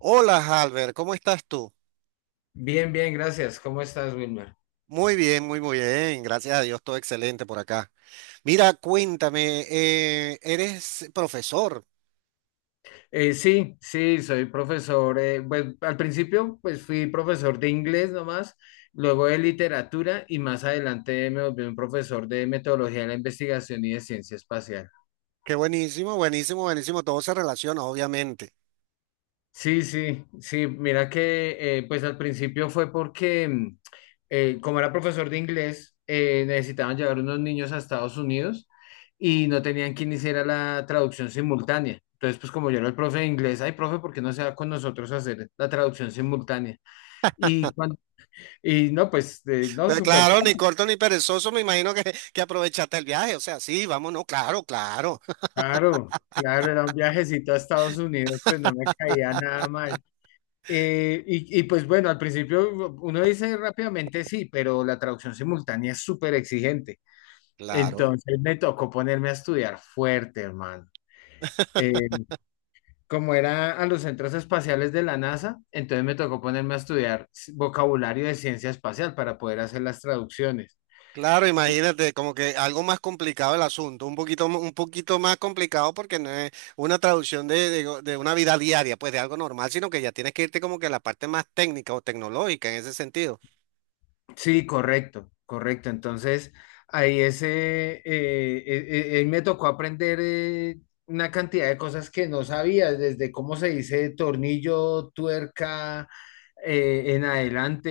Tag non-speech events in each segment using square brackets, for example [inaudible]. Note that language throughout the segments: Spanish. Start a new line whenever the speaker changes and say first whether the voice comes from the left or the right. right: Hola, Halber, ¿cómo estás tú?
left: Bien, bien, gracias. ¿Cómo estás, Wilmer?
right: Muy bien, muy bien. Gracias a Dios, todo excelente por acá. Mira, cuéntame, eres profesor.
left: Sí, sí, soy profesor. Pues al principio, pues fui profesor de inglés nomás, luego de literatura y más adelante me volví un profesor de metodología de la investigación y de ciencia espacial.
right: Qué buenísimo, buenísimo, buenísimo. Todo se relaciona, obviamente.
left: Sí, sí, sí, mira que pues al principio fue porque como era profesor de inglés, necesitaban llevar unos niños a Estados Unidos y no tenían quien hiciera la traducción simultánea. Entonces, pues como yo era el profe de inglés, ay, profe, ¿por qué no se va con nosotros a hacer la traducción simultánea? Y, cuan- y no, pues no,
right: Pero
left: súper
right: claro, ni
left: fácil.
right: corto ni perezoso, me imagino que aprovechaste el viaje. O sea, sí, vámonos, claro, claro,
left: Claro, claro, era un viajecito a Estados Unidos, pues no me caía nada mal. Pues bueno, al principio uno dice rápidamente sí, pero la traducción simultánea es súper exigente.
right: [laughs] claro.
left: Entonces me tocó ponerme a estudiar fuerte, hermano. Eh, como era a los centros espaciales de la NASA, entonces me tocó ponerme a estudiar vocabulario de ciencia espacial para poder hacer las traducciones.
right: Claro, imagínate, como que algo más complicado el asunto, un poquito, un poquito más complicado porque no es una traducción de de una vida diaria, pues de algo normal, sino que ya tienes que irte como que a la parte más técnica o tecnológica en ese sentido.
left: Sí, correcto, correcto. Entonces, ahí ese, me tocó aprender una cantidad de cosas que no sabía, desde cómo se dice tornillo, tuerca, en adelante,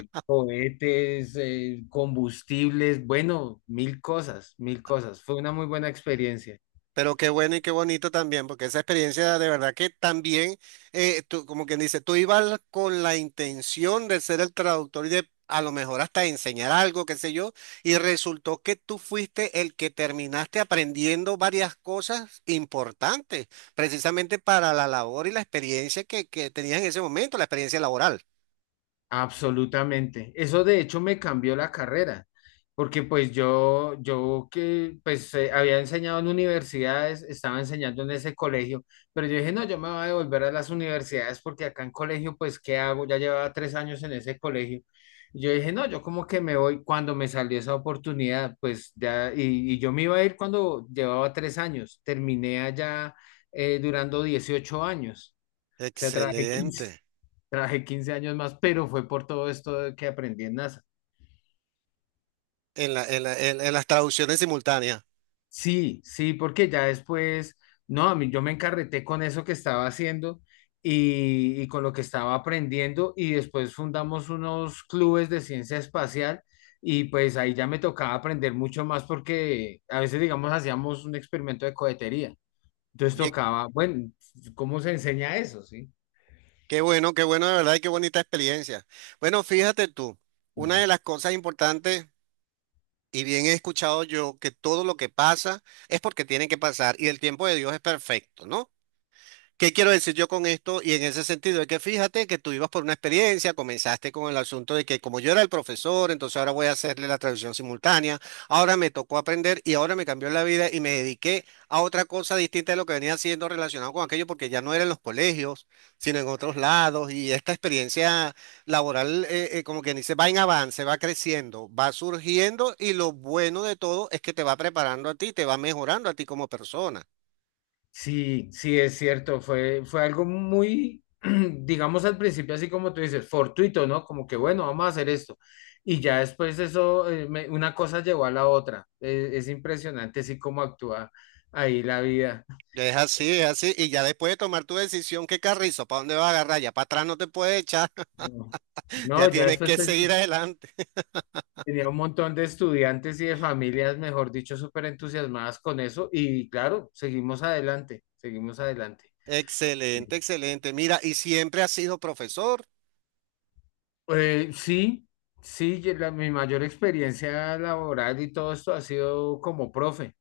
left: cohetes, combustibles, bueno, mil cosas, mil cosas. Fue una muy buena experiencia.
right: Pero qué bueno y qué bonito también, porque esa experiencia de verdad que también, tú, como quien dice, tú ibas con la intención de ser el traductor y de a lo mejor hasta enseñar algo, qué sé yo, y resultó que tú fuiste el que terminaste aprendiendo varias cosas importantes, precisamente para la labor y la experiencia que tenías en ese momento, la experiencia laboral.
left: Absolutamente. Eso de hecho me cambió la carrera, porque pues yo que pues había enseñado en universidades, estaba enseñando en ese colegio, pero yo dije, no, yo me voy a devolver a las universidades porque acá en colegio, pues, ¿qué hago? Ya llevaba 3 años en ese colegio. Yo dije, no, yo como que me voy cuando me salió esa oportunidad, pues ya, y yo me iba a ir cuando llevaba 3 años, terminé allá durando 18 años, o sea,
right: Excelente.
left: trabajé 15 años más, pero fue por todo esto de que aprendí en NASA.
right: En las traducciones simultáneas.
left: Sí, sí, porque ya después, no, a mí yo me encarreté con eso que estaba haciendo y con lo que estaba aprendiendo y después fundamos unos clubes de ciencia espacial y pues ahí ya me tocaba aprender mucho más porque a veces, digamos, hacíamos un experimento de cohetería. Entonces
right: Oye,
left: tocaba, bueno, ¿cómo se enseña eso? Sí.
right: qué bueno, qué bueno, de verdad, y qué bonita experiencia. Bueno, fíjate tú, una de las cosas importantes, y bien he escuchado yo, que todo lo que pasa es porque tiene que pasar y el tiempo de Dios es perfecto, ¿no? ¿Qué quiero decir yo con esto? Y en ese sentido, es que fíjate que tú ibas por una experiencia, comenzaste con el asunto de que como yo era el profesor, entonces ahora voy a hacerle la traducción simultánea, ahora me tocó aprender y ahora me cambió la vida y me dediqué a otra cosa distinta de lo que venía haciendo relacionado con aquello, porque ya no era en los colegios, sino en otros lados y esta experiencia laboral, como quien dice, va en avance, va creciendo, va surgiendo y lo bueno de todo es que te va preparando a ti, te va mejorando a ti como persona.
left: Sí, sí, es cierto, fue algo muy, [clears throat] digamos al principio, así como tú dices, fortuito, ¿no? Como que bueno, vamos a hacer esto. Y ya después eso, una cosa llevó a la otra. Es impresionante, así como actúa ahí la vida.
right: Es así, es así. Y ya después de tomar tu decisión, ¿qué carrizo? ¿Para dónde vas a agarrar? Ya para atrás no te puedes echar,
left: No,
right: [laughs] ya
left: no, ya
right: tienes
left: después
right: que seguir adelante.
left: tenía un montón de estudiantes y de familias, mejor dicho, súper entusiasmadas con eso. Y claro, seguimos adelante, seguimos adelante.
right: Excelente, excelente. Mira, y siempre has sido profesor.
left: Sí, sí, mi mayor experiencia laboral y todo esto ha sido como profe.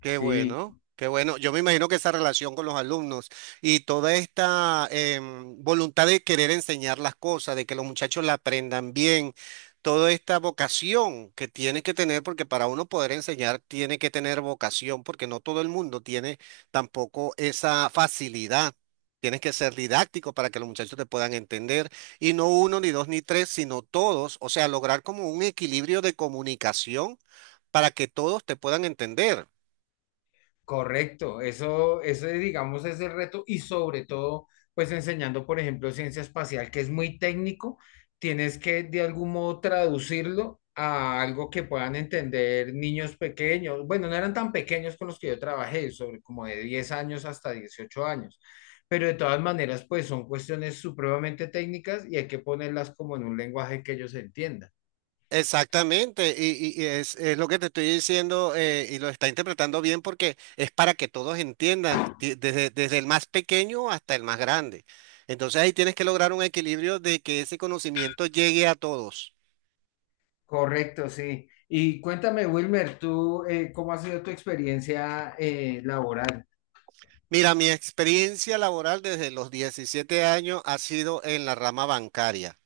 right: Qué
left: Sí,
right: bueno, qué bueno. Yo me imagino que esa relación con los alumnos y toda esta voluntad de querer enseñar las cosas, de que los muchachos la aprendan bien, toda esta vocación que tiene que tener, porque para uno poder enseñar tiene que tener vocación, porque no todo el mundo tiene tampoco esa facilidad. Tienes que ser didáctico para que los muchachos te puedan entender, y no uno, ni dos, ni tres, sino todos, o sea, lograr como un equilibrio de comunicación para que todos te puedan entender.
left: correcto, eso es, digamos es el reto y sobre todo pues enseñando por ejemplo ciencia espacial que es muy técnico, tienes que de algún modo traducirlo a algo que puedan entender niños pequeños, bueno, no eran tan pequeños con los que yo trabajé, sobre como de 10 años hasta 18 años, pero de todas maneras pues son cuestiones supremamente técnicas y hay que ponerlas como en un lenguaje que ellos entiendan.
right: Exactamente, y es lo que te estoy diciendo y lo está interpretando bien porque es para que todos entiendan, desde, desde el más pequeño hasta el más grande. Entonces ahí tienes que lograr un equilibrio de que ese conocimiento llegue a todos.
left: Correcto, sí. Y cuéntame, Wilmer, tú, ¿cómo ha sido tu experiencia laboral?
right: Mira, mi experiencia laboral desde los 17 años ha sido en la rama bancaria.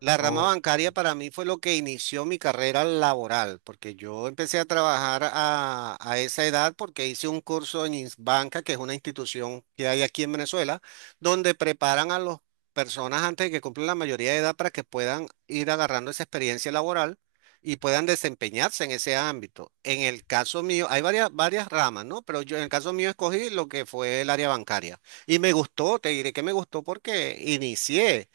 right: La rama
left: Oh,
right: bancaria para mí fue lo que inició mi carrera laboral, porque yo empecé a trabajar a esa edad porque hice un curso en Insbanca, que es una institución que hay aquí en Venezuela, donde preparan a las personas antes de que cumplan la mayoría de edad para que puedan ir agarrando esa experiencia laboral y puedan desempeñarse en ese ámbito. En el caso mío, hay varias ramas, ¿no? Pero yo en el caso mío escogí lo que fue el área bancaria. Y me gustó, te diré que me gustó porque inicié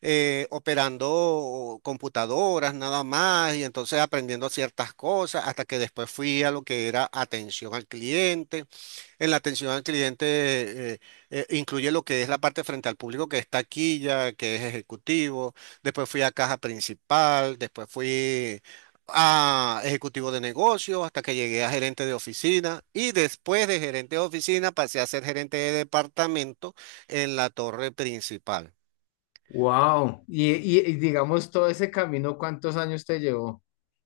right: operando computadoras nada más y entonces aprendiendo ciertas cosas hasta que después fui a lo que era atención al cliente. En la atención al cliente incluye lo que es la parte frente al público que es taquilla, que es ejecutivo. Después fui a caja principal, después fui a ejecutivo de negocio hasta que llegué a gerente de oficina y después de gerente de oficina pasé a ser gerente de departamento en la torre principal.
left: wow. Y digamos, todo ese camino, ¿cuántos años te llevó?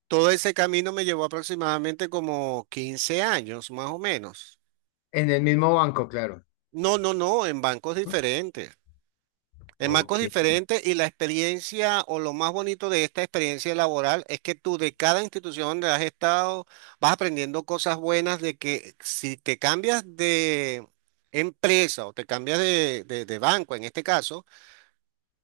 right: Todo ese camino me llevó aproximadamente como 15 años, más o menos.
left: En el mismo banco, claro.
right: No, no, no, en bancos diferentes. En bancos
left: Ok.
right: diferentes y la experiencia o lo más bonito de esta experiencia laboral es que tú de cada institución donde has estado vas aprendiendo cosas buenas de que si te cambias de empresa o te cambias de, de banco en este caso,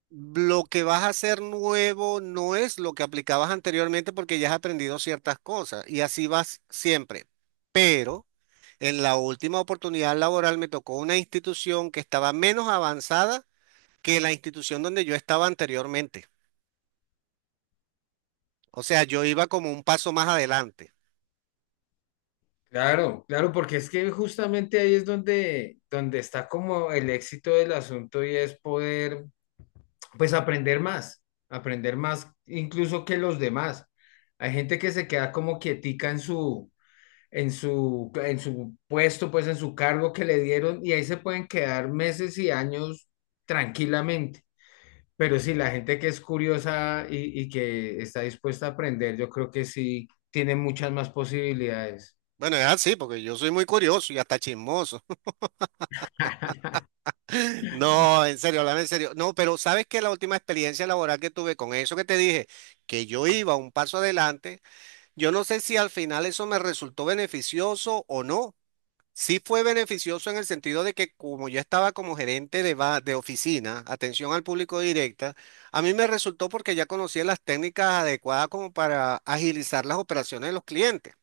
right: lo que vas a hacer nuevo no es lo que aplicabas anteriormente porque ya has aprendido ciertas cosas y así vas siempre. Pero en la última oportunidad laboral me tocó una institución que estaba menos avanzada que la institución donde yo estaba anteriormente. O sea, yo iba como un paso más adelante.
left: Claro, claro, porque es que justamente ahí es donde, donde está como el éxito del asunto y es poder, pues, aprender más incluso que los demás. Hay gente que se queda como quietica en su, en su puesto, pues en su cargo que le dieron y ahí se pueden quedar meses y años tranquilamente. Pero sí, la gente que es curiosa y que está dispuesta a aprender, yo creo que sí tiene muchas más posibilidades.
right: Bueno, es así, porque yo soy muy curioso y hasta chismoso.
left: [laughs]
right: [laughs] No, en serio, hablame en serio. No, pero sabes que la última experiencia laboral que tuve con eso que te dije, que yo iba un paso adelante. Yo no sé si al final eso me resultó beneficioso o no. Sí fue beneficioso en el sentido de que como yo estaba como gerente de oficina, atención al público directa, a mí me resultó porque ya conocía las técnicas adecuadas como para agilizar las operaciones de los clientes,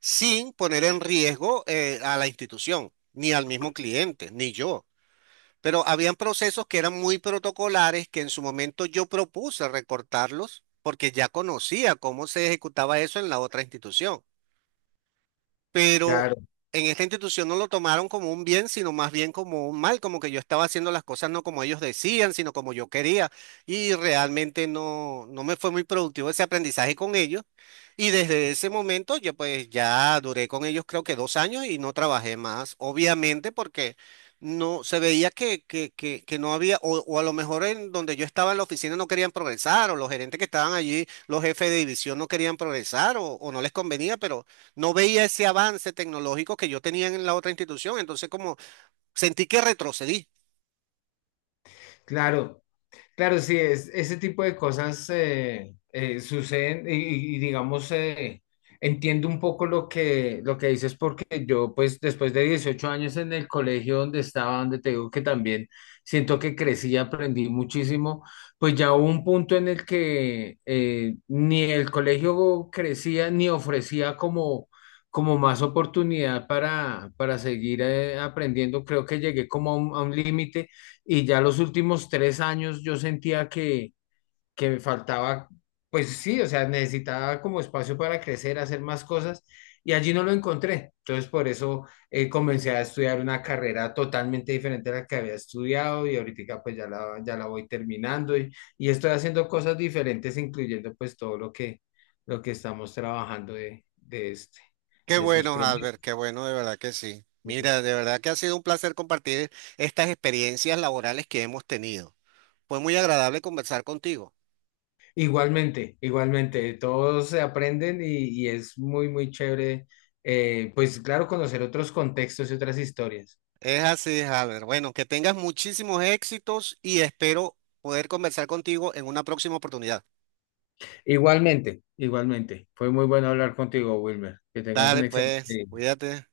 right: sin poner en riesgo a la institución, ni al mismo cliente, ni yo. Pero habían procesos que eran muy protocolares que en su momento yo propuse recortarlos porque ya conocía cómo se ejecutaba eso en la otra institución, pero
left: Claro,
right: en esta institución no lo tomaron como un bien, sino más bien como un mal, como que yo estaba haciendo las cosas no como ellos decían, sino como yo quería, y realmente no me fue muy productivo ese aprendizaje con ellos, y desde ese momento yo pues ya duré con ellos creo que 2 años y no trabajé más, obviamente porque... No, se veía que no había, o a lo mejor en donde yo estaba en la oficina no querían progresar, o los gerentes que estaban allí, los jefes de división no querían progresar, o no les convenía, pero no veía ese avance tecnológico que yo tenía en la otra institución, entonces como sentí que retrocedí.
left: claro. Claro, sí, es, ese tipo de cosas suceden y digamos, entiendo un poco lo que dices porque yo, pues, después de 18 años en el colegio donde estaba, donde te digo que también siento que crecí, aprendí muchísimo, pues ya hubo un punto en el que ni el colegio crecía ni ofrecía como, como más oportunidad para seguir aprendiendo. Creo que llegué como a un límite y ya los últimos 3 años yo sentía que me faltaba, pues sí, o sea, necesitaba como espacio para crecer, hacer más cosas, y allí no lo encontré. Entonces, por eso comencé a estudiar una carrera totalmente diferente a la que había estudiado, y ahorita pues ya la, ya la voy terminando, y estoy haciendo cosas diferentes, incluyendo pues todo lo que estamos trabajando de este,
right: Qué
left: de estos
right: bueno, Albert,
left: proyectos.
right: qué bueno, de verdad que sí. Mira, de verdad que ha sido un placer compartir estas experiencias laborales que hemos tenido. Fue muy agradable conversar contigo.
left: Igualmente, igualmente, todos se aprenden y es muy, muy chévere, pues claro, conocer otros contextos y otras historias.
right: Es así, Albert. Bueno, que tengas muchísimos éxitos y espero poder conversar contigo en una próxima oportunidad.
left: Igualmente, igualmente. Fue muy bueno hablar contigo, Wilmer. Que tengas un
right: Dale,
left: excelente
right: pues,
left: día.
right: cuídate.